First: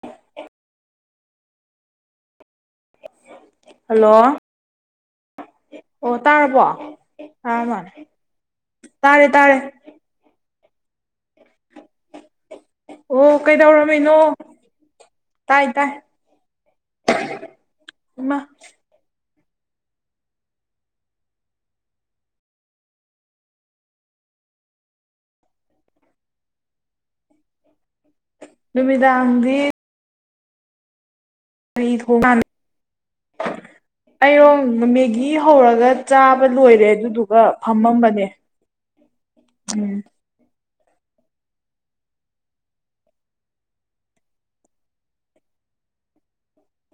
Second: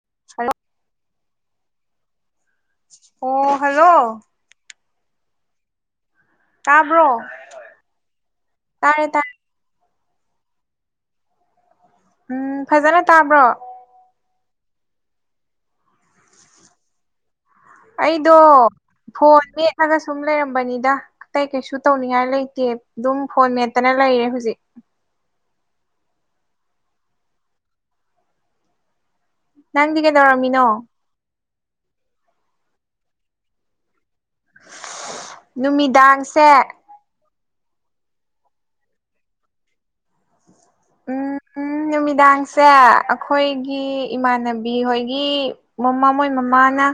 [unintelligible] ꯑꯣ ꯍꯜꯂꯣ [unintelligible] ꯑꯣ ꯇꯥꯔꯕꯣ ꯇꯥꯕ꯭ꯔꯣ ꯇꯥꯔ ꯃꯥꯟꯂꯦ ꯇꯥꯔꯦ ꯇꯥꯔꯦ ꯎꯝ ꯐꯖꯅ ꯑꯣ ꯇꯥꯕ꯭ꯔꯣ ꯀꯩꯗꯧꯔꯝꯃꯤꯅꯣ ꯇꯥꯏ ꯇꯥꯏ ꯑꯩꯗꯣ ꯏꯃꯥ ꯐꯣꯟ ꯃꯦꯠꯂꯒ ꯁꯨꯝ ꯂꯩꯔꯝꯕꯅꯤꯗ ꯑꯇꯩ ꯀꯩꯁꯨ ꯇꯧꯅꯤꯡꯉꯥꯏ ꯂꯩꯇꯦ ꯑꯗꯨꯝ ꯐꯣꯟ ꯃꯦꯠꯇꯅ ꯂꯩ ꯌꯦ ꯍꯧꯖꯤꯛ ꯅꯨꯃꯤꯗꯥꯡꯗꯤ ꯅꯪꯗꯤ ꯀꯩꯗꯧꯔꯝꯃꯤꯅꯣ [unintelligible] ꯑꯩꯔꯣꯝ ꯃꯦꯒꯤ ꯍꯧꯔꯒ ꯆꯥꯕ ꯅꯨꯃꯤꯗꯥꯡꯁꯦ ꯂꯣꯏꯔꯦ ꯑꯗꯨꯗꯨꯒ ꯐꯝꯃꯝꯕꯅꯦ ꯎꯝ ꯎꯝ ꯎꯝ ꯅꯨꯃꯤꯗꯥꯡꯁꯦ ꯑꯩꯈꯣꯏꯒꯤ ꯏꯃꯥꯟꯅꯕꯤ ꯍꯣꯏꯒꯤ ꯃꯝꯃꯥ ꯃꯣꯏ ꯃꯃꯥ ꯃꯥꯅ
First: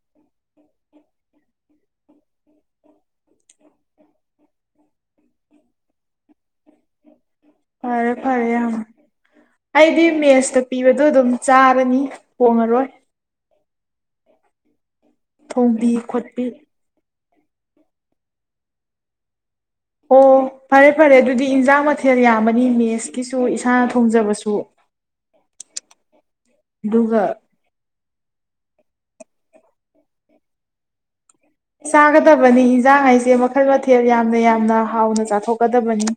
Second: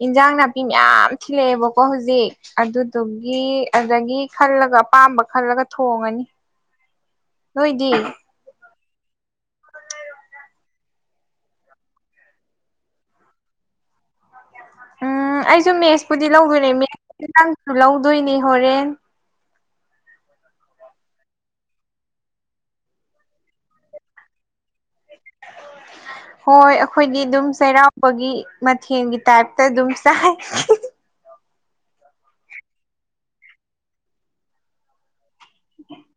ꯑꯦꯟꯖꯥꯡ ꯅꯥꯄꯤ ꯃꯌꯥꯝ ꯊꯤꯜꯂꯑꯦꯕꯀꯣ ꯍꯧꯖꯤꯛ ꯑꯗꯨꯗꯨꯒꯤ ꯑꯗꯒꯤ ꯈꯜꯂꯒ ꯑꯄꯥꯝꯕ ꯈꯜꯂꯒ ꯊꯣꯡꯉꯅꯤ꯫ ꯅꯣꯏꯗꯤ ꯐꯔꯦ ꯐꯔꯦ ꯑꯩꯗꯤ ꯃꯦꯖꯇ ꯄꯤꯕꯗꯣ ꯑꯗꯨꯝ ꯆꯥꯔꯅꯤ ꯊꯣꯡꯉꯔꯣꯏ ꯎꯝ ꯑꯩꯁꯨ ꯊꯣꯡꯕꯤ ꯃꯦꯖꯄꯨꯗꯤ ꯈꯣꯠꯄꯤ ꯂꯧꯗꯣꯏꯅꯦ [unintelligible] ꯂꯧꯗꯣꯏꯅꯦ ꯍꯣꯔꯦꯟ ꯑꯣ ꯐꯔꯦ ꯐꯔꯦ ꯑꯗꯨꯗꯤ ꯑꯦꯟꯖꯥꯡ ꯃꯊꯦꯜ ꯌꯥꯝꯃꯅꯤ ꯃꯦꯖꯀꯤꯁꯨ ꯏꯁꯥꯅ ꯊꯣꯡꯖꯕꯁꯨ ꯍꯣꯏ ꯑꯗꯨꯒ ꯑꯩꯈꯣꯏꯗꯤ ꯑꯗꯨꯝ ꯆꯩꯔꯥꯎꯕꯒꯤ ꯃꯊꯦꯜꯒꯤ ꯇꯥꯏꯞꯇ ꯑꯗꯨꯝ ꯆꯥꯏ꯫ ꯆꯥꯒꯗꯕꯅꯤ ꯑꯦꯟꯖꯥꯡ ꯍꯥꯏꯁꯦ ꯃꯈꯜ ꯃꯊꯦꯜ ꯌꯥꯝꯅ ꯌꯥꯝꯅ ꯍꯥꯎꯅ ꯆꯥꯊꯣꯛꯀꯗꯕꯅꯦ꯫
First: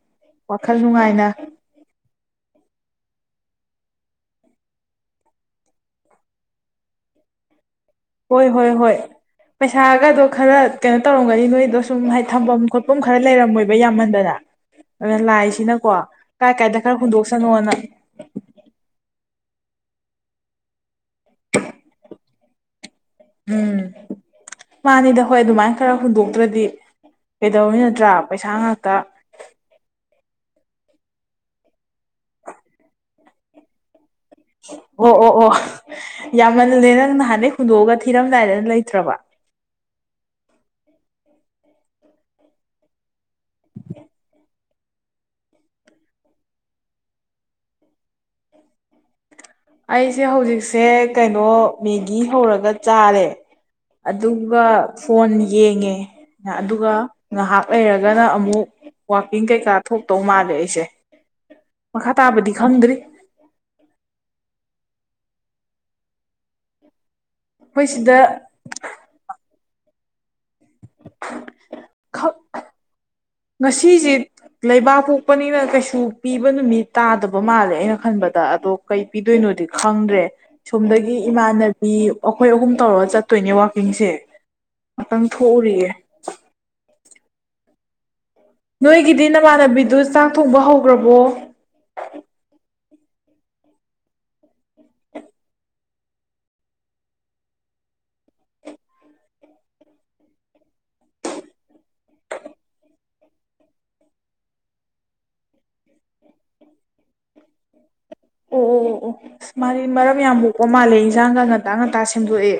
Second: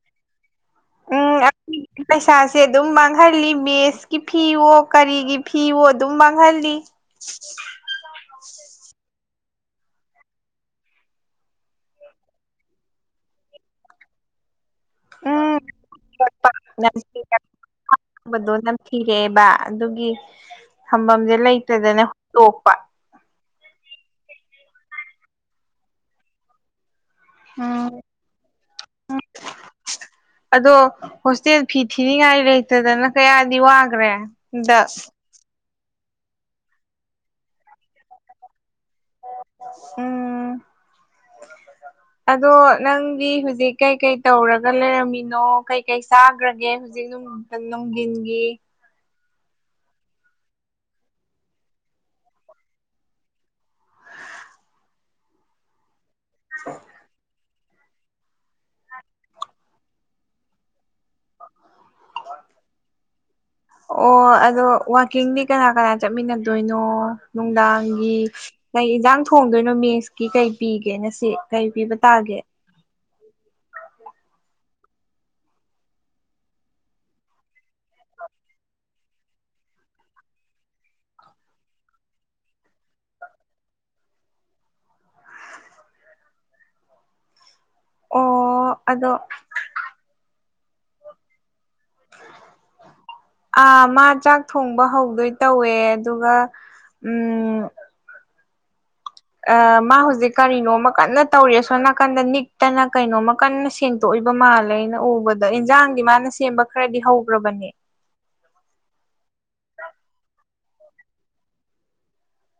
ꯋꯥꯈꯜ ꯅꯨꯡꯉꯥꯏꯅ ꯎꯝ ꯑꯩꯈꯣꯏꯒꯤ ꯄꯩꯁꯥꯁꯦ ꯑꯗꯨꯝ ꯃꯥꯡꯍꯜꯂꯤ ꯃꯦꯖꯀꯤ ꯐꯤꯑꯣ ꯀꯔꯤꯒꯤ ꯐꯤꯋꯣ ꯑꯗꯨꯝ ꯃꯥꯡꯍꯜꯂꯤ꯫ ꯍꯣꯏ ꯍꯣꯏ ꯍꯣꯏ ꯄꯩꯁꯥꯒꯗꯣ ꯈꯔ ꯀꯩꯅꯣ ꯇꯧꯔꯝꯒꯅꯤ ꯅꯣꯏꯗꯣ ꯁꯨꯝ ꯊꯝꯐꯝ ꯈꯣꯠꯐꯝ ꯈꯔ ꯂꯩꯔꯝꯃꯔꯣꯏ ꯌꯥꯝꯃꯟꯗꯅ ꯎꯝ ꯂꯥꯏꯁꯤꯅꯀꯣ ꯀꯥꯏ ꯀꯥꯏꯗ ꯈꯔ ꯍꯨꯟꯗꯣꯛꯁꯅꯣ ꯅꯝꯊꯤꯕꯗꯣ ꯍꯥꯏꯅ ꯅꯝꯊꯤꯔꯛꯑꯦꯕ ꯑꯗꯨꯒꯤ ꯊꯝꯐꯝꯁꯦ ꯂꯩꯇꯗꯅ ꯍꯨꯟꯗꯣꯛꯄ ꯎꯝ ꯃꯥꯅꯤꯗ ꯍꯣꯏ ꯑꯗꯨꯃꯥꯏ ꯈꯔ ꯍꯨꯟꯗꯣꯛꯇ꯭ꯔꯗꯤ ꯀꯩꯗꯧꯅꯤ ꯎꯝ ꯅꯠꯇ꯭ꯔꯥ ꯄꯩꯁꯥ ꯉꯥꯛꯇ ꯑꯗꯣ ꯍꯣꯁꯇꯦꯜ ꯐꯤ ꯊꯤꯅꯤꯡꯉꯥꯏ ꯂꯩꯇꯗꯅ ꯀꯌꯥꯗꯤ ꯋꯥꯈ꯭ꯔꯦ ꯗ ꯑꯣ ꯑꯣ ꯑꯣ ꯌꯥꯝꯃꯜꯂꯦ ꯅꯪ ꯅꯍꯥꯟꯗꯩ ꯍꯨꯟꯗꯣꯛꯑꯒ ꯊꯤꯔꯝꯗꯥꯏꯗꯅ ꯂꯩꯇ꯭ꯔꯕ ꯇꯔꯕ ꯎꯝ ꯑꯗꯣ ꯅꯪꯗꯤ ꯍꯧꯖꯤꯛ ꯀꯔꯤ ꯀꯔꯤ ꯇꯧꯔꯒ ꯂꯩꯔꯝꯃꯤꯅꯣ ꯍꯧꯖꯤꯛ ꯀꯔꯤ ꯀꯔꯤꯗꯤ ꯆꯥꯈ꯭ꯔꯒꯦ ꯅꯨꯡꯊꯤꯟꯒꯤ ꯑꯩꯁꯦ ꯍꯧꯖꯤꯛꯁꯦ ꯀꯩꯅꯣ ꯃꯦꯒꯤ ꯍꯧꯔꯒ ꯆꯥꯔꯦ ꯑꯗꯨꯒ ꯐꯣꯟ ꯌꯦꯡꯉꯦ ꯉꯥꯏꯍꯥꯛ ꯂꯩꯔꯒꯅ ꯑꯃꯨꯛ ꯋ꯭ꯔꯛꯀꯤꯡ ꯀꯩꯀꯥ ꯊꯣꯛꯇꯧ ꯃꯥꯜꯂꯦ ꯑꯩꯁꯦ ꯃꯈꯥ ꯇꯥꯕꯗꯤ ꯈꯪꯗ꯭ꯔꯤ ꯑꯣ ꯑꯗꯣ ꯋ꯭ꯔꯛꯀꯤꯡꯗꯤ ꯀꯅꯥ ꯀꯅꯥ ꯆꯠꯃꯤꯟꯅꯗꯣꯏꯅꯣ? ꯑꯩꯈꯣꯏ ꯅꯨꯡꯗꯥꯡꯒꯤ ꯁꯤꯗ ꯀꯩ ꯑꯦꯟꯖꯥꯡ ꯊꯣꯡꯗꯣꯏꯅꯣ ꯃꯦꯖꯀꯤ ꯄꯤꯒꯦꯅ ꯁꯤ ꯀꯔꯤ ꯄꯤꯕ ꯈꯛ ꯇꯥꯒꯦ ꯉꯁꯤꯁꯦ ꯂꯩꯕꯥꯛ ꯄꯣꯛꯄꯅꯤꯅ ꯀꯩꯁꯨ ꯄꯤꯕ ꯅꯨꯃꯤꯠ ꯇꯥꯗꯕ ꯃꯥꯜꯂꯦ ꯑꯩꯅ ꯈꯟꯕꯗ ꯑꯗꯣ ꯀꯩ ꯄꯤꯗꯣꯏꯅꯣꯗꯤ ꯈꯪꯗ꯭ꯔꯦ ꯁꯣꯝꯗꯒꯤ ꯏꯃꯥꯟꯅꯕꯤ ꯑꯩꯈꯣꯏ ꯑꯍꯨꯝ ꯇꯧꯔꯒ ꯆꯠꯀꯗꯕꯅꯤ ꯆꯠꯇꯣꯏꯅꯦ ꯋ꯭ꯔꯛꯀꯤꯡꯁꯦ ꯉꯥꯏꯍꯥꯛꯇꯪ ꯊꯣꯛꯎꯈꯤꯒꯦ ꯑꯣ ꯑꯗꯣ ꯅꯣꯏꯒꯤꯗꯤ ꯅꯃꯥꯟꯅꯕꯤꯗꯨ ꯆꯥꯛ ꯊꯣꯡꯕ ꯍꯧꯈ꯭ꯔꯕꯣ ꯑꯥ ꯃꯥ ꯆꯥꯛ ꯊꯣꯡꯕ ꯍꯧꯗꯣꯏ ꯇꯧꯋꯦ ꯑꯗꯨꯒ ꯎꯝ ꯑ ꯃꯥ ꯍꯧꯖꯤꯛ ꯀꯔꯤꯅꯣꯝꯃ ꯀꯟꯅ ꯇꯧꯔꯤ ꯑꯁꯣꯝ ꯅꯥꯀꯟꯗ ꯅꯤꯛꯇꯅ ꯀꯩꯅꯣꯝꯃ ꯀꯟꯅ ꯁꯦꯡꯗꯣꯛꯂꯤ ꯑꯩꯅ ꯎꯕꯗ ꯑꯦꯟꯖꯥꯡꯗꯤ ꯃꯥꯅ ꯁꯦꯝꯕ ꯈꯔꯗꯤ ꯍꯧꯈ꯭ꯔꯕꯅꯦ ꯑꯣ ꯑꯣ ꯃꯥꯗꯤ ꯃꯔꯝ ꯌꯥꯝꯅ ꯃꯣꯛꯏꯅꯦ ꯑꯣ ꯃꯥꯜꯂꯦ ꯑꯦꯟꯖꯥꯡꯒ ꯉꯟꯇꯥ ꯉꯟꯇꯥ ꯁꯦꯝꯗꯣꯛꯑꯦ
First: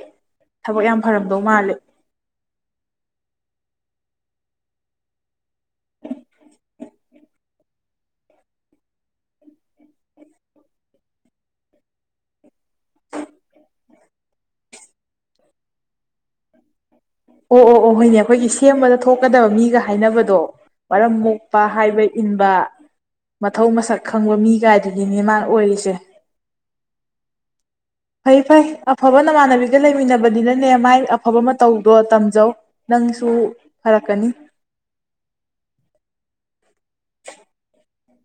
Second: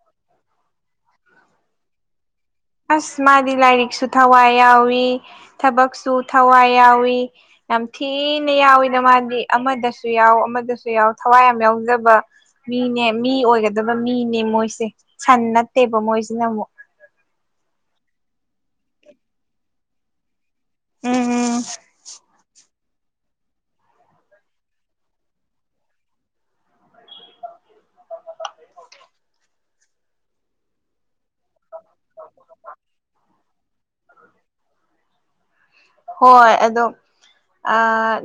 ꯊꯕꯛ ꯌꯥꯝ ꯐꯔꯝꯗꯧ ꯃꯥꯜꯂꯦ ꯑꯁ ꯃꯥꯗꯤ ꯂꯥꯏꯔꯤꯛꯁꯨ ꯊꯋꯥꯏ ꯌꯥꯎꯏ ꯊꯕꯛꯁꯨ ꯊꯋꯥꯏ ꯌꯥꯎꯏ ꯌꯥꯝ ꯊꯤꯅ ꯌꯥꯎꯋꯤꯗ ꯃꯥꯗꯤ ꯑꯃꯗꯁꯨ ꯌꯥꯎ ꯑꯃꯗꯁꯨ ꯌꯥꯎ ꯊꯋꯥꯏ ꯌꯥꯝ ꯌꯥꯎꯖꯕꯅꯦ ꯃꯤꯅꯦ ꯃꯤ ꯑꯣꯏꯒꯗꯕ ꯃꯤꯅꯦ ꯃꯣꯏꯁꯦ ꯁꯟ ꯅꯠꯇꯦꯕ ꯃꯣꯏꯁꯤꯅ ꯑꯃꯨꯛ ꯑꯣ ꯑꯣ ꯑꯣ ꯍꯣꯏꯅꯦ ꯑꯩꯈꯣꯏꯒꯤ ꯁꯦꯝꯕꯗ ꯊꯣꯛꯀꯗꯕ ꯃꯤꯒ ꯍꯥꯏꯅꯕꯗꯣ ꯃꯔꯝ ꯃꯣꯛꯄ ꯎꯝ ꯍꯥꯏꯕ ꯏꯟꯕ ꯃꯊꯧ ꯃꯁꯛ ꯈꯪꯕ ꯃꯤ ꯀꯥꯏꯗꯨꯅꯤ ꯑꯣꯏꯔꯤꯁꯦ ꯐꯩ ꯐꯩ ꯑꯐꯕ ꯅꯃꯥꯟꯅꯕꯤꯒ ꯂꯩꯃꯤꯟꯅꯕꯅꯤꯅꯅꯦ ꯃꯥꯏ ꯑꯐꯕ ꯃꯇꯧ ꯑꯗꯣ ꯇꯝꯖꯧ ꯅꯪꯁꯨ ꯐꯔꯛꯀꯅꯤ ꯍꯣꯏ ꯑꯗꯣ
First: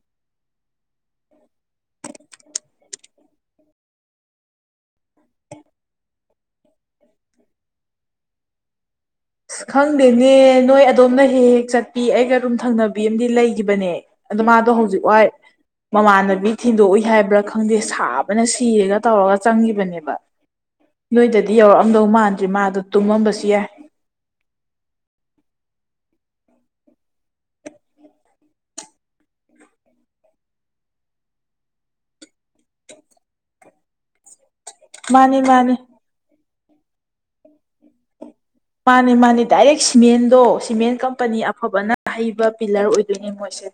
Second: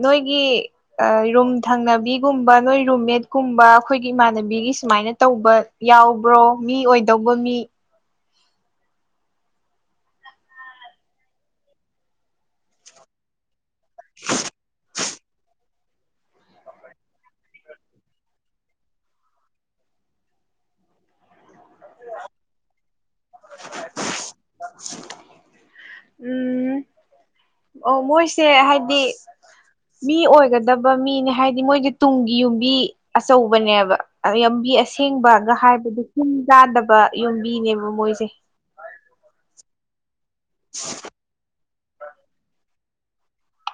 ꯅꯣꯏꯒꯤ ꯔꯨꯝ ꯊꯪꯅꯕꯤꯒꯨꯝꯕ ꯅꯣꯏ ꯔꯨꯝꯃꯦꯠꯀꯨꯝꯕ ꯑꯩꯈꯣꯏꯒꯤ ꯏꯃꯥꯟꯅꯕꯤꯒꯤ ꯁꯨꯃꯥꯏꯅ ꯇꯧꯕ ꯌꯥꯎꯕ꯭ꯔꯣ ꯃꯤ ꯑꯣꯏꯗꯧꯕ ꯃꯤ ꯑꯁ ꯈꯪꯗꯦꯅꯦ ꯅꯣꯏ ꯑꯗꯣꯝꯅ ꯍꯦꯛ ꯍꯦꯛ ꯆꯠꯄꯤ ꯑꯩꯒ ꯑꯗꯨꯨꯝ ꯊꯪꯅꯕꯤ ꯑꯃꯗꯤ ꯂꯩꯒꯤꯈꯤꯕꯅꯦ ꯑꯗꯣ ꯃꯥꯗꯣ ꯍꯧꯖꯤꯛ ꯋꯥꯏ ꯃꯃꯥꯟꯅꯕꯤ ꯊꯤꯟꯗꯣꯛꯏ ꯍꯥꯏꯕ꯭ꯔꯥ ꯈꯪꯗꯦ ꯁꯥꯕꯅ ꯁꯤꯔꯒ ꯇꯧꯔꯒ ꯆꯪꯈꯤꯕꯅꯦꯕ ꯅꯣꯏꯗꯗꯤ ꯌꯧꯔꯛꯑꯝꯗꯧ ꯃꯥꯟꯗ꯭ꯔꯤ ꯃꯥꯗ ꯇꯨꯝꯃꯝꯕꯁꯨ ꯌꯥꯏ ꯎꯝ ꯑꯣ ꯃꯣꯏꯁꯦ ꯍꯥꯏꯗꯤ ꯃꯤ ꯑꯣꯏꯒꯗꯕ ꯃꯤꯅꯦ ꯍꯥꯏꯗꯤ ꯃꯣꯏꯗꯤ ꯇꯨꯡꯒꯤ ꯌꯨꯝꯕꯤ ꯑꯆꯧꯕꯅꯦꯕ ꯌꯥꯝ ꯌꯕꯤ ꯃꯥꯅꯤ ꯑꯁꯦꯡꯕꯒ ꯃꯥꯅꯤ ꯍꯥꯏꯕꯗꯨ ꯇꯤꯟ ꯆꯥꯗꯕ ꯌꯨꯝꯕꯤꯅꯦꯕ ꯃꯣꯏꯁꯦ ꯃꯥꯅꯦ ꯃꯥꯅꯦ ꯗꯥꯏꯔꯦꯛ ꯁꯤꯃꯦꯟꯗꯣ ꯁꯤꯃꯦꯟ ꯀꯝꯄꯅꯤ ꯑꯐꯕꯅ ꯑ ꯍꯩꯕ ꯄꯤꯂꯔ ꯑꯣꯏ ꯄꯤꯅꯤ ꯃꯣꯏꯁꯦ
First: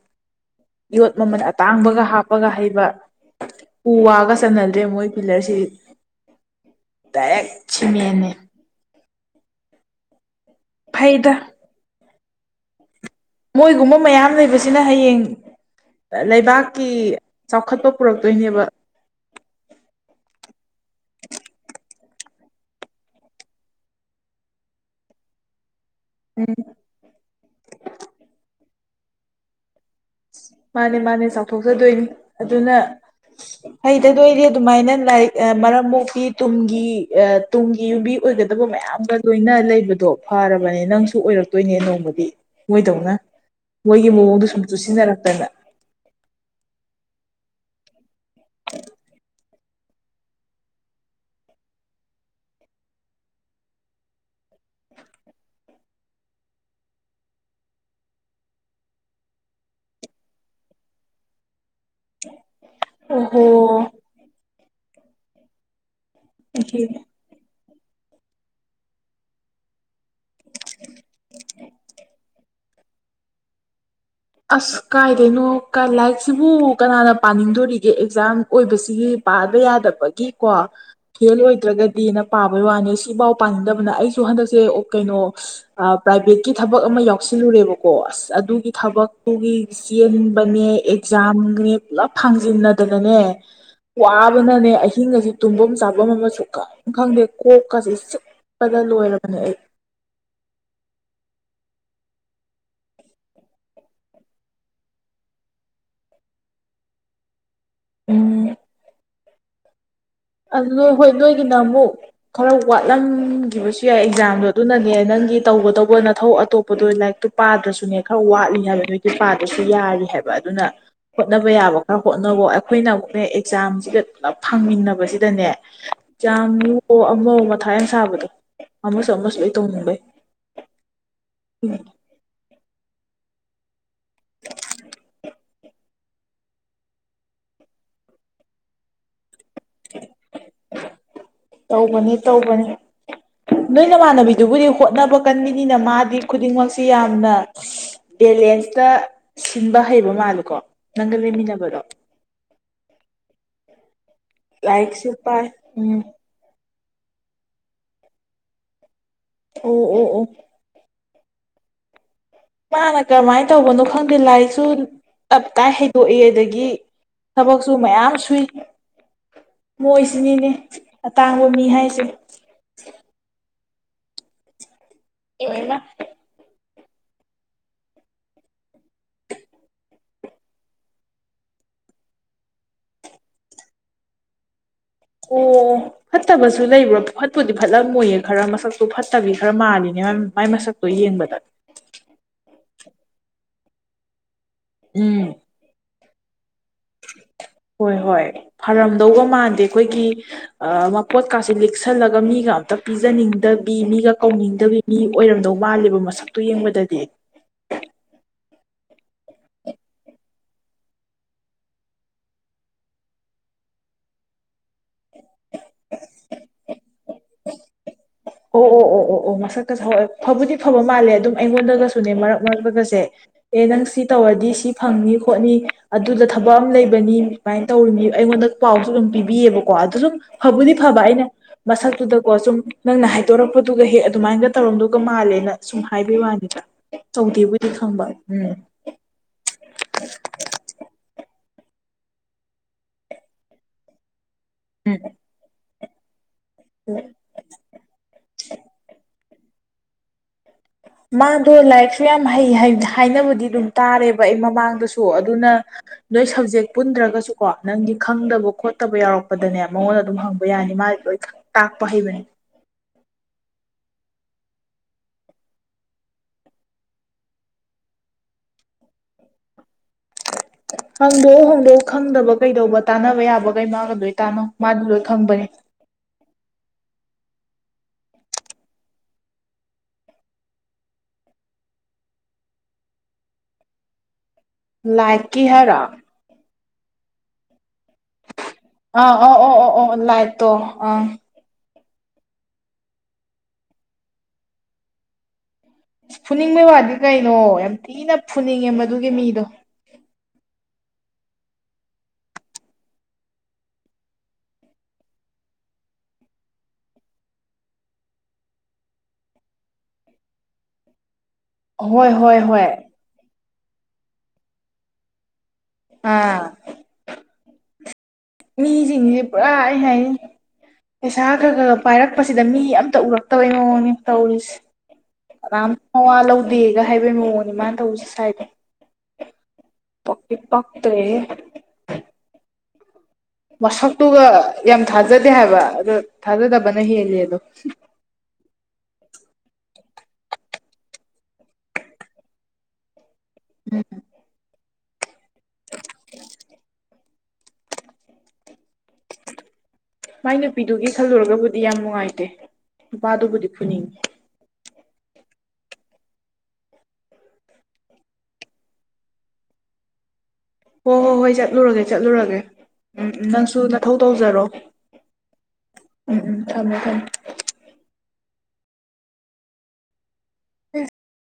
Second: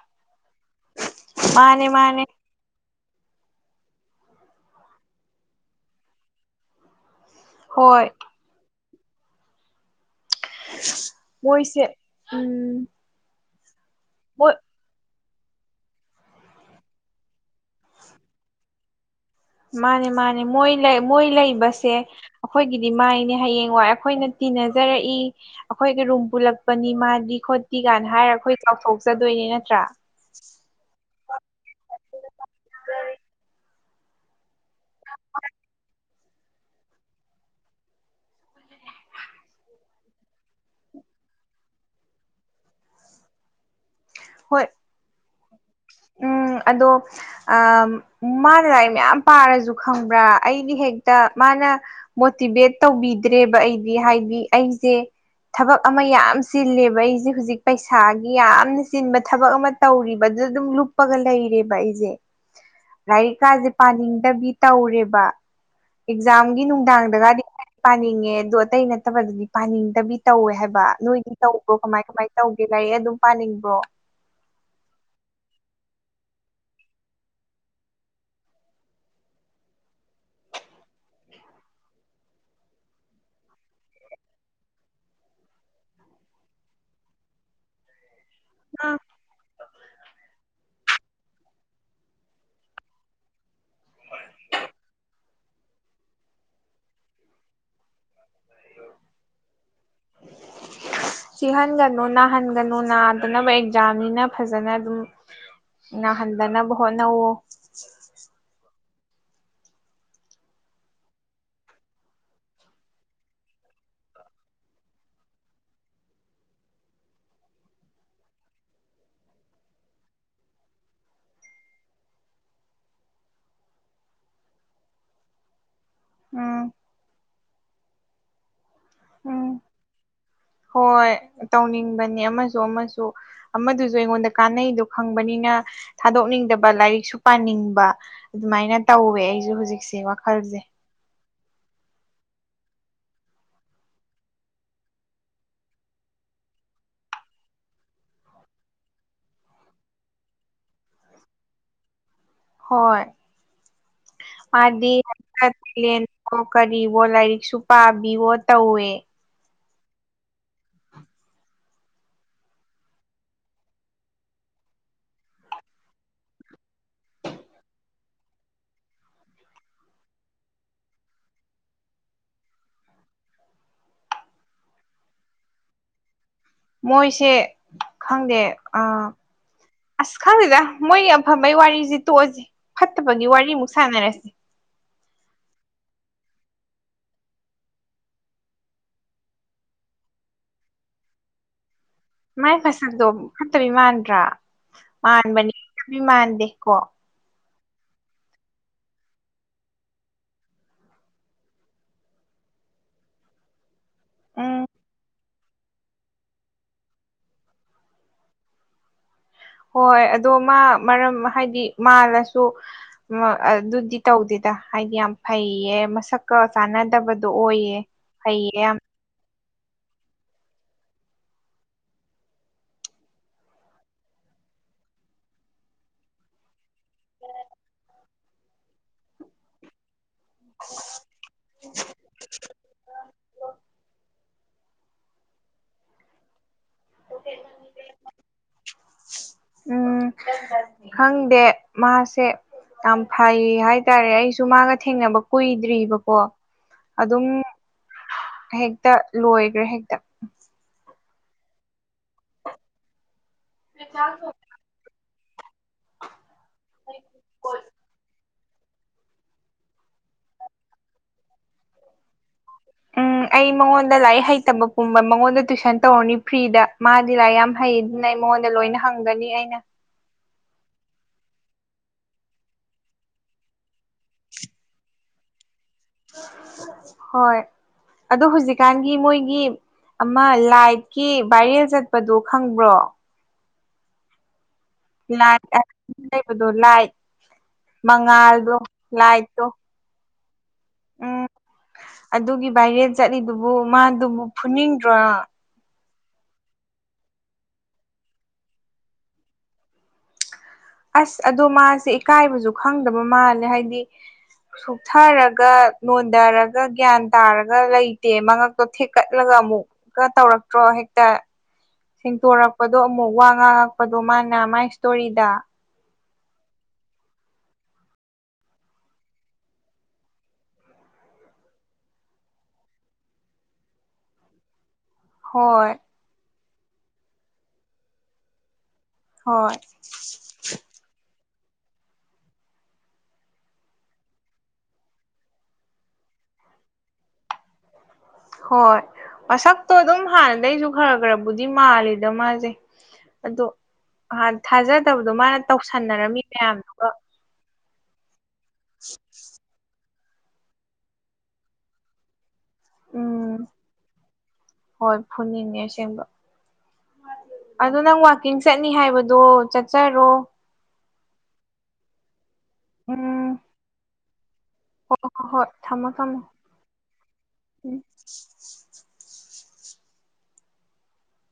ꯌꯣꯠ ꯃꯃꯜ ꯃꯥꯅꯦ ꯑꯇꯥꯡꯕꯒ ꯃꯥꯅꯦ ꯍꯥꯞꯄꯒ ꯍꯩꯕ ꯎ ꯋꯥꯒ ꯆꯟꯅꯗ꯭ꯔꯦ ꯃꯣꯏ ꯄꯤꯂꯔꯁꯤ ꯗꯥꯏꯔꯦꯛ ꯍꯣꯏ ꯁꯤꯃꯦꯟꯅꯤ ꯐꯩꯗ ꯃꯣꯏꯁꯦ ꯎꯝ ꯃꯣꯏꯒꯨꯝꯕ ꯃꯌꯥꯝ ꯃꯣꯏ ꯂꯩꯕꯁꯤꯅ ꯍꯌꯦꯡ ꯂꯩꯕꯥꯛꯀꯤ ꯆꯥꯎꯈꯠꯄ ꯄꯨꯔꯛꯇꯣꯏꯅꯦꯕ ꯃꯥꯅꯦ ꯃꯥꯅꯦ ꯃꯣꯏ ꯃꯣꯏ ꯂꯩꯕꯁꯦ ꯑꯩꯈꯣꯏꯒꯤꯗꯤ ꯃꯥꯏꯅꯦ ꯍꯌꯦꯡ ꯋꯥꯏ ꯑꯩꯈꯣꯏꯅ ꯇꯤꯟꯅꯖꯔꯛꯏ ꯑꯩꯈꯣꯏꯒꯤ ꯔꯨꯝ ꯄꯨꯜꯂꯛꯄꯅꯤ ꯃꯥꯗꯤ ꯈꯣꯠꯇꯤ ꯀꯥꯏꯅ ꯍꯥꯏꯔ ꯑꯩꯈꯣꯏ ꯆꯥꯎꯊꯣꯛꯆꯗꯣꯏꯅꯦ ꯅꯠꯇ꯭ꯔꯥ ꯃꯥꯅꯦ ꯃꯥꯅꯦ ꯆꯥꯎꯊꯣꯛꯆꯗꯣꯏꯅꯤ ꯑꯗꯨꯅ ꯍꯩꯇꯗꯣꯏꯗꯤ ꯑꯗꯨꯃꯥꯏꯅ ꯂꯛ ꯃꯔꯝ ꯃꯣꯛꯄꯤ ꯇꯨꯡꯒꯤ ꯇꯨꯡꯒꯤ ꯌꯨꯝꯕꯤ ꯑꯣꯏꯒꯗꯕ ꯃꯌꯥꯝꯒ ꯂꯣꯏꯅ ꯂꯩꯕꯗꯣ ꯐꯔꯕꯅꯦ ꯅꯪꯁꯨ ꯑꯣꯏ ꯔꯛꯇꯣꯏꯅꯦ ꯅꯣꯡꯃꯗꯤ ꯃꯣꯏꯗꯧꯅ ꯃꯣꯏꯒꯤ ꯃꯑꯣꯡꯗꯣ ꯁꯨꯝ ꯍꯣꯏ [unintelligible] ꯎꯝ ꯑꯗꯣ ꯑ ꯃꯥꯅ ꯂꯥꯏꯔꯤꯛ ꯃꯌꯥꯝ ꯄꯥꯔꯖꯨ ꯈꯪꯕ꯭ꯔꯥ ꯑꯩꯗꯤ ꯍꯦꯛꯇ ꯃꯥꯅ ꯃꯣꯇꯤꯚꯦꯠ ꯇꯧꯕꯤꯗ꯭ꯔꯦꯕ ꯑꯩꯗꯤ ꯍꯥꯏꯗꯤ ꯑꯩ ꯖꯦ ꯊꯕꯛ ꯑꯃ ꯌꯥꯝ ꯆꯤꯜꯂꯦꯕ ꯑꯩꯖꯦ ꯍꯨꯖꯤꯛ ꯄꯩꯁꯥꯒꯤ ꯌꯥꯝꯅ ꯆꯤꯟꯕ ꯊꯕꯛ ꯑꯃ ꯇꯧꯔꯤꯕ ꯑꯗ ꯗꯨꯝ ꯂꯨꯞꯄꯒ ꯂꯩꯔꯦꯕ ꯑꯩꯖꯦ ꯑꯣꯍꯣ ꯂꯥꯏꯔꯤꯛꯀꯥꯖꯦ ꯄꯥꯅꯤꯡꯗꯕꯤ ꯇꯧꯔꯦꯕꯥ ꯑꯦꯛꯖꯥꯝꯒꯤ ꯅꯨꯡꯗꯥꯡꯗꯒꯥꯗꯤ ꯄꯥꯅꯤꯡꯉꯦ ꯑꯗꯣ ꯑꯇꯩ ꯅꯠꯇꯕꯗꯗꯤ ꯄꯥꯅꯤꯡꯗꯕꯤ ꯇꯧꯋꯦ ꯍꯥꯏꯕꯥ ꯅꯣꯏꯗꯤ ꯇꯧꯕ꯭ꯔꯣ ꯀꯃꯥꯏ ꯀꯃꯥꯏ ꯇꯧꯒꯦ ꯂꯥꯏ ꯂꯥꯏꯔꯤꯛ ꯑꯗꯨꯝ ꯄꯥꯅꯤꯡꯕ꯭ꯔꯣ ꯑꯁ ꯀꯥꯏꯗꯩꯅꯣ ꯀ ꯂꯥꯏꯔꯤꯛꯁꯤꯕꯨ ꯀꯅꯥꯅ ꯄꯥꯅꯤꯡꯗꯣꯔꯤꯒꯦ ꯑꯦꯛꯖꯥꯝ ꯑꯣꯏꯕꯁꯤꯒꯤ ꯄꯥꯗ ꯌꯥꯗꯕꯒꯤꯀꯣ ꯐꯦꯜ ꯑꯣꯏꯗ꯭ꯔꯒꯗꯤꯅ ꯄꯥꯕꯩ ꯋꯥꯅꯤ ꯁꯤꯐꯥꯎ ꯄꯥꯅꯤꯡꯗꯕꯅ ꯑꯩꯁꯨ ꯍꯟꯗꯛꯁꯦ ꯑꯣ ꯀꯩꯅꯣ ꯑ ꯄ꯭ꯔꯥꯏꯚꯦꯠꯀꯤ ꯊꯕꯛ ꯑꯃ ꯌꯥꯎꯁꯤꯜꯂꯨꯔꯦꯕꯀꯣ ꯑꯁ ꯑꯗꯨꯒꯤ ꯑ ꯊꯕꯛ ꯇꯨꯒꯤ ꯆꯦꯟꯕꯅꯦ ꯑꯦꯛꯖꯥꯝꯅꯦ ꯄꯨꯂꯞ ꯐꯥꯡꯖꯤꯟꯅꯗꯅꯅꯦ ꯋꯥꯕꯅꯅꯦ ꯑꯍꯤꯡ ꯒꯖꯦ ꯇꯨꯝꯕꯝ ꯆꯥꯕꯝ ꯑꯃ ꯁꯨꯛ ꯈꯪ ꯈꯪꯗꯦ ꯀꯣꯛ ꯀꯥ ꯖꯦ ꯆꯤꯛꯄꯗ ꯂꯣꯏꯔꯕꯅꯦ ꯑꯩ ꯆꯤꯛꯍꯟꯒꯅꯨ ꯅꯥꯍꯟꯒꯅꯨ ꯅꯥꯗꯅꯕ ꯑꯦꯛꯖꯥꯝꯅꯤꯅ ꯐꯖꯅ ꯑꯗꯨꯝ ꯅꯥꯍꯟꯗꯅꯕ ꯍꯣꯠꯅꯧꯑꯣ [unintelligible] ꯑꯗꯨꯗꯣ ꯍꯣꯏ ꯅꯣꯏꯒꯤꯅ ꯑꯃꯨꯛ ꯈꯔ ꯋꯥꯠꯂꯝꯒꯤꯕꯁꯨ ꯌꯥꯏ ꯑꯦꯛꯖꯥꯝꯗꯣ ꯑꯗꯨꯅꯅꯦ ꯅꯪ꯫ ꯒꯤ ꯇꯧꯒꯗꯧꯕ ꯅꯊꯧ ꯑꯇꯣꯞꯄꯗꯣ ꯂꯥꯏꯔꯤꯛꯇꯨ ꯄꯥꯗ꯭ꯔꯁꯨꯅꯦ ꯈꯔ ꯋꯥꯠꯂꯤ ꯍꯥꯏꯕ ꯅꯣꯏꯒꯤ ꯄꯥꯗ꯭ꯔꯁꯨ ꯌꯥꯔꯤ ꯍꯥꯏꯕ꯫ ꯕ ꯑꯗꯨꯅ ꯍꯣꯠꯅꯕ ꯌꯥꯕ ꯈꯔ ꯍꯣꯠꯅꯒꯣ, ꯑꯩꯈꯣꯏꯅ ꯑꯃꯨꯛꯅꯦ ꯑꯦꯛꯖꯥꯝꯖꯤꯒ ꯄꯨꯂꯞ ꯐꯪꯃꯤꯟꯅꯕꯖꯤ ꯗꯅꯦ ꯎꯝ ꯖꯥꯝꯑꯣ ꯑꯃ ꯃꯨꯛ ꯃꯊꯥ ꯌꯥꯝ ꯁꯥꯕꯗꯣ꯫ ꯑꯃꯁꯨ ꯑꯃꯁꯨ ꯂꯣꯏ ꯎꯝ ꯇꯧꯅꯕꯥꯩ꯫ ꯍꯣꯏ ꯇꯧꯅꯤꯡꯕꯅꯦ ꯑꯃꯖꯨ ꯑꯃꯖꯨ ꯑꯃꯗꯨꯗꯤ ꯖꯨ ꯑꯩꯉꯣꯟꯗ ꯀꯥꯟꯅꯩꯗꯣ ꯈꯪꯕꯅꯤꯅꯥ ꯊꯥꯗꯣꯛꯅꯤꯡꯗꯕ ꯂꯥꯏꯔꯤꯛꯁꯨ ꯄꯥꯅꯤꯡꯕ ꯑꯗꯨꯃꯥꯏꯅ ꯇꯧꯋꯦ ꯑꯩꯖꯦ꯫ ꯍꯨꯖꯤꯛ ꯍꯨꯖꯤꯛꯁꯦ ꯋꯥꯈꯜꯖꯦ꯫ ꯇꯧꯕꯅꯤ ꯇꯧꯕꯅꯤ꯫ ꯅꯣꯏ ꯅꯃꯥꯟꯅꯕꯤꯗꯨꯕꯨꯗꯤ ꯍꯣꯠꯅꯕ ꯀꯟꯕꯤꯅꯤꯅ ꯃꯥꯗꯤ ꯈꯨꯗꯤꯡꯃꯛꯁꯤ ꯌꯥꯝꯅ [unintelligible] ꯕꯦꯂꯦꯟꯁꯇ ꯁꯤꯟꯕ ꯍꯩꯕ ꯃꯥꯜꯂꯤꯀꯣ ꯅꯪꯒ ꯂꯩꯃꯤꯟꯅꯕꯗꯣ꯫ ꯍꯣꯏ ꯃꯥꯗꯤ ꯂꯥꯏꯔꯤꯛꯁꯦ ꯄꯥꯏ [unintelligible] ꯂꯦꯟ ꯎꯝ ꯀꯣꯛ ꯀꯔꯤꯕꯣ ꯂꯥꯏꯔꯤꯛꯁꯨ ꯄꯥꯕꯤꯕꯣ ꯇꯧꯋꯦ꯫ ꯑꯣ-ꯑꯣ-ꯑꯣ꯫ ꯃꯥꯅ ꯀꯔꯝꯃꯥꯏꯟ ꯇꯧꯕꯅꯣ ꯈꯪꯗꯦ ꯂꯥꯏꯔꯤꯛꯁꯨ ꯇꯞ ꯇꯥꯏ ꯍꯩꯗꯣꯛꯏ ꯑꯗꯒꯤ ꯊꯕꯛꯁꯨ ꯃꯌꯥꯝ ꯁꯨꯏ꯫ ꯃꯣꯏꯁꯤꯅꯤꯅꯦ ꯑꯇꯥꯡꯕ ꯃꯤ ꯍꯥꯏꯁꯦ꯫ ꯑꯦ ꯑꯦꯝꯃꯥ꯫ ꯃꯣꯏꯁꯦ ꯈꯪꯗꯦ ꯑꯥ꯫ ꯑꯁ ꯈꯪꯗꯦꯗꯥ ꯃꯣꯏꯒꯤ ꯑꯐꯕꯩ ꯋꯥꯔꯤꯖꯤ ꯇꯣꯛꯑꯖꯤ, ꯐꯠꯇꯕꯒꯤ ꯋꯥꯔꯤꯃꯨꯛ ꯁꯥꯟꯅꯔꯁꯤ꯫ [inaudible] ꯑꯣ ꯐꯠꯇꯕꯁꯨ ꯂꯩꯕ꯭ꯔꯣ ꯐꯠꯄꯨꯗꯤ ꯐꯠꯂꯝꯃꯣꯏꯌꯦ ꯈꯔ ꯃꯁꯛꯇꯣ ꯐꯠꯇꯕꯤ ꯈꯔ ꯃꯥꯜꯂꯤꯅꯦ꯫ ꯌꯥꯝ ꯃꯥꯏ ꯃꯁꯛꯇꯣ ꯌꯦꯡꯕꯗ꯫ ꯃꯥꯏ ꯃꯁꯛꯇꯣ ꯐꯠꯇꯕꯤ ꯃꯥꯟꯗ꯭ꯔꯥ, ꯎꯝ ꯃꯥꯟꯕꯅꯤ ꯐꯕꯤ ꯃꯥꯟꯗꯦ꯫ ꯀꯣ꯫ ꯍꯣꯏ-ꯍꯣꯏ ꯐꯔꯝꯗꯧꯒ ꯃꯥꯟꯗꯦ ꯈꯣꯏꯒꯤ ꯑꯥ ꯃꯄꯣꯠꯀꯥꯁꯦ ꯂꯤꯛꯁꯜꯂꯒ ꯃꯤ ꯃꯤꯒ ꯑꯝꯇ ꯄꯤꯖꯅꯤꯡꯗ ꯕꯤ ꯃꯤꯒ ꯎꯝ ꯀꯧꯅꯤꯡꯗꯕꯤ ꯃꯤ ꯑꯣꯏꯔꯝꯗꯧ ꯃꯥꯂꯦꯕ ꯃꯁꯛꯇꯣ ꯌꯦꯡꯕꯗꯗꯤ꯫ ꯍꯣꯏ ꯑꯗꯣ ꯃꯥ ꯃꯔꯝ ꯍꯥꯏꯗꯤ ꯃꯥꯜꯂꯁꯨ ꯃꯥ ꯑꯗꯨꯗꯤ ꯇꯧꯗꯦ꯫ ꯌ ꯍꯥꯏꯗꯤ ꯌꯥꯝ ꯐꯩꯌꯦ ꯃꯁꯛꯀ ꯆꯥꯟꯅꯗꯕꯗꯣ ꯑꯣꯏꯌꯦ꯫ ꯐꯩꯌꯦ ꯌꯥꯝ ꯑꯣ-ꯑꯣ-ꯑꯣ-ꯑꯣ-ꯑꯣ ꯃꯁꯛ [unintelligible] ꯐꯕꯨꯗꯤ ꯐꯕ ꯃꯥꯜꯂꯦ ꯑꯗꯨꯝ ꯑꯩꯉꯣꯟꯗꯒꯁꯨꯅꯦ ꯃꯔꯛ ꯃꯔꯛꯂꯒꯁꯦ ꯑꯦ ꯅꯪ ꯁꯤ ꯇꯧꯔꯗꯤ ꯁꯤ ꯁꯤ ꯐꯪꯅꯤ ꯈꯣꯠꯅꯤ ꯑꯗꯨꯗ ꯊꯕꯛ ꯑꯃ ꯂꯩꯕꯅꯤ ꯁꯨꯃꯥꯏꯅ ꯇꯧꯔꯤꯅꯤ ꯑꯩꯉꯣꯟꯗ ꯄꯥꯎꯁꯨ ꯑꯗꯨꯝ ꯄꯤꯕꯤꯌꯦꯕ꯫ ꯀꯣ ꯑꯗꯨ ꯁꯨꯝ ꯐꯕꯨꯗꯤ ꯐꯕ ꯑꯩꯅ ꯃꯁꯛꯇꯨꯗꯀꯣ ꯁꯨꯝ ꯅꯪꯅ ꯍꯥꯏꯗꯣꯔꯛꯄꯗꯨꯒ ꯍꯦꯛ ꯑꯗꯨꯃꯥꯏꯅꯒ ꯇꯧꯔꯝꯗꯨꯒ ꯃꯥꯜꯂꯦꯅ ꯁꯨꯝ ꯍꯥꯏꯕꯤꯌ ꯋꯥꯅꯤꯗ꯫ ꯇꯧꯗꯦꯕꯨꯗꯤ ꯈꯪꯕ ꯎꯝ꯫ ꯎꯝ ꯈꯪꯗꯦ ꯃꯥꯁꯦ ꯌꯥꯝ ꯐꯩ ꯍꯥꯏꯇꯥꯔꯦ ꯑꯩꯁꯨ ꯃꯥꯒ ꯊꯦꯡꯅꯕ ꯀꯨꯏꯗ꯭ꯔꯤꯕꯔꯤꯕꯀꯣ꯫ ꯑꯗꯨꯝ ꯍꯦꯛꯇ ꯂꯣꯏꯈꯒ꯭ꯔꯦ ꯍꯦꯛꯇ꯫ ꯃꯥꯗꯣ ꯂꯥꯏꯔꯤꯛꯁꯨ ꯌꯥꯝ ꯍꯩ ꯍꯥꯏꯅꯕꯗꯤ ꯑꯗꯨꯝ ꯇꯥꯔꯦꯕ ꯑꯩ ꯃꯃꯥꯡꯗꯁꯨ ꯑꯗꯨꯅ ꯅꯣꯏ ꯁꯕꯖꯦꯛ ꯄꯨꯟꯗ꯭ꯔꯒꯁꯨꯀꯣ ꯅꯪꯒꯤ ꯈꯪꯗꯕ ꯈꯣꯠꯇꯕ ꯌꯥꯎꯔꯛꯄꯗꯅꯦ ꯃꯉꯣꯟꯗ ꯑꯗꯨꯝ ꯍꯪꯕ ꯌꯥꯅꯤ ꯃꯗꯤ ꯂꯣꯏꯅ ꯈ ꯇꯥꯛꯄ ꯍꯩꯕꯅꯦ꯫ ꯎꯝ ꯑꯩ ꯃꯉꯣꯟꯗ ꯂꯥꯏꯔꯤꯛ ꯍꯩꯇꯕ ꯄꯨꯝꯕ ꯃꯉꯣꯟꯗ ꯇꯨꯋꯁꯟ ꯇꯧꯔꯅꯤ ꯐ꯭ꯔꯤꯗ ꯃꯥꯗꯤ ꯂꯥꯏꯔꯤꯛ ꯌꯥꯝ ꯍꯩꯅ ꯃꯉꯣꯟꯗ ꯂꯣꯏꯅ ꯍꯪꯒꯅꯤ ꯑꯩꯅ꯫ ꯍꯪꯗꯣꯛꯎ ꯍꯣꯡꯗꯣꯛꯎ ꯈꯪꯗꯕ ꯀꯩꯗꯧꯕ ꯇꯥꯟꯅꯕ ꯌꯥꯕꯒꯩ ꯃꯥꯒ ꯂꯣꯏ ꯇꯥꯅꯣ ꯃꯥꯗꯨ ꯂꯣꯏ ꯈꯪꯕꯅꯦ ꯍꯣꯏ ꯑꯗꯣ ꯍꯧꯖꯤꯛꯀꯥꯟꯒꯤ ꯃꯣꯏꯒꯤ ꯑꯃ ꯂꯥꯏꯠꯀꯤ ꯚꯥꯏꯔꯦꯜ ꯆꯠꯄꯗꯨ ꯈꯪꯕ꯭ꯔꯣ ꯂꯥꯏꯠ ꯂꯥꯏꯠꯀꯤ ꯍꯥꯏꯔꯣ [unintelligible] ꯂꯩꯕꯗꯣ ꯂꯥꯏꯠ ꯃꯉꯥꯜꯗꯣ ꯂꯥꯏꯠꯇꯣ ꯇꯣ ꯑꯪ ꯎꯝ ꯑꯗꯨꯒꯤ ꯚꯥꯏꯔꯦꯜ ꯆꯠꯂꯤꯗꯨꯕꯨ ꯃꯥꯗꯨꯕꯨ ꯐꯨꯅꯤꯡꯗ꯭ꯔꯣ ꯑꯁ ꯐꯨꯅꯤꯡꯕꯩ ꯋꯥꯗꯤ ꯀꯩꯅꯣ ꯌꯥꯝ ꯊꯤꯅ ꯐꯨꯅꯤꯡꯉꯦ ꯃꯗꯨꯒꯤ ꯃꯤꯗꯣ ꯑꯁ ꯑꯗꯣ ꯃꯥꯁꯦ ꯏꯀꯥꯏꯕꯁꯨ ꯈꯪꯗꯕ ꯃꯥꯜꯂꯦ ꯍꯥꯏꯗꯤ ꯁꯨꯊꯔꯒ ꯅꯣꯟꯊꯔꯒ ꯒ꯭ꯌꯥꯟ ꯇꯥꯔꯒ ꯂꯩꯇꯦ ꯃꯉꯛꯇꯣ ꯊꯦꯛꯀꯠꯂꯒ ꯑꯃꯨꯛꯀ ꯇꯧꯔꯛꯇ꯭ꯔꯣ ꯍꯦꯛꯇ ꯍꯣꯏ ꯍꯣꯏ ꯍꯣꯏ ꯁꯦꯡꯇꯣꯔꯛꯄꯗꯣ ꯑꯃꯨꯛ ꯋꯥ ꯉꯥꯡꯉꯛꯄꯗꯣ ꯃꯥꯅ ꯃꯥꯏ ꯏꯁꯇꯣꯔꯤꯗ ꯑꯥ ꯃꯤꯁꯤꯡꯁꯦ ꯄꯨꯔꯥ ꯍꯥꯏ ꯍꯥꯏ ꯄꯩꯁꯥ ꯈꯔ ꯈꯔ ꯈ ꯄꯥꯏꯔꯛꯄꯁꯤꯗ ꯃꯤ ꯑꯃꯝꯇ ꯎꯔꯛꯇꯕꯩ ꯃꯑꯣꯡꯅꯤ ꯇꯧꯔꯤꯁꯦ ꯀꯅꯥꯝ ꯍꯣꯏ ꯃꯋꯥ ꯂꯧꯗꯦꯒ ꯍꯥꯏꯕꯩ ꯃꯑꯣꯡꯅꯤ ꯃꯥꯅ ꯇꯧꯁꯤ ꯁꯋꯥꯏꯗꯣ ꯍꯣꯏ ꯃꯁꯛꯇꯨꯒ ꯌꯥꯝ ꯊꯥꯖꯗꯦ ꯍꯥꯏꯕ ꯑ ꯊꯥꯖꯗꯕꯅ ꯍꯦꯜꯂꯤ ꯑꯗꯣ ꯍꯣꯏ ꯃꯁꯛꯇꯣ ꯑꯗꯨꯝ ꯍꯥꯟꯅꯗꯩꯁꯨ ꯈꯔ ꯈꯔꯕꯨꯗꯤ ꯃꯥꯜꯂꯤꯗ ꯃꯥꯁꯦ ꯑꯗꯣ ꯍꯥꯟ ꯊꯥꯖꯠ ꯐꯠꯇꯕꯗꯣ ꯃꯥꯅ ꯇꯧꯁꯟꯅꯔꯝꯃꯤ ꯃꯌꯥꯝꯗꯨꯒ ꯃꯥꯏ ꯅꯨꯄꯤꯗꯨꯒꯤ ꯈꯜꯂꯨꯔꯒꯕꯨꯗꯤ ꯌꯥꯝ ꯅꯨꯡꯉꯥꯏꯇꯦ ꯎꯝ ꯅꯨꯄꯥꯗꯨꯕꯨꯗꯤ ꯐꯨꯅꯤꯡꯉꯤ ꯍꯣꯏ ꯐꯨꯅꯤꯡꯉꯦ ꯑꯁꯦꯡꯕ ꯑꯗꯣ ꯅꯪ ꯋꯥꯛꯀꯤꯡ ꯆꯠꯅꯤ ꯍꯥꯏꯕꯗꯣ ꯆꯠꯆꯔꯣ ꯍꯣꯏ ꯍꯣꯏ ꯍꯣꯏ ꯆꯠꯂꯨꯔꯒꯦ ꯆꯠꯂꯨꯔꯒꯦ ꯎꯝ ꯅꯪꯁꯨ ꯅꯊꯧ ꯇꯧꯖꯔꯣ ꯑꯣ ꯍ ꯍꯣ ꯊꯃꯣ ꯊꯃꯣ ꯎꯝ ꯎꯝ ꯊꯝꯃꯦ ꯊꯝꯃꯦ ꯎꯝ [unintelligible]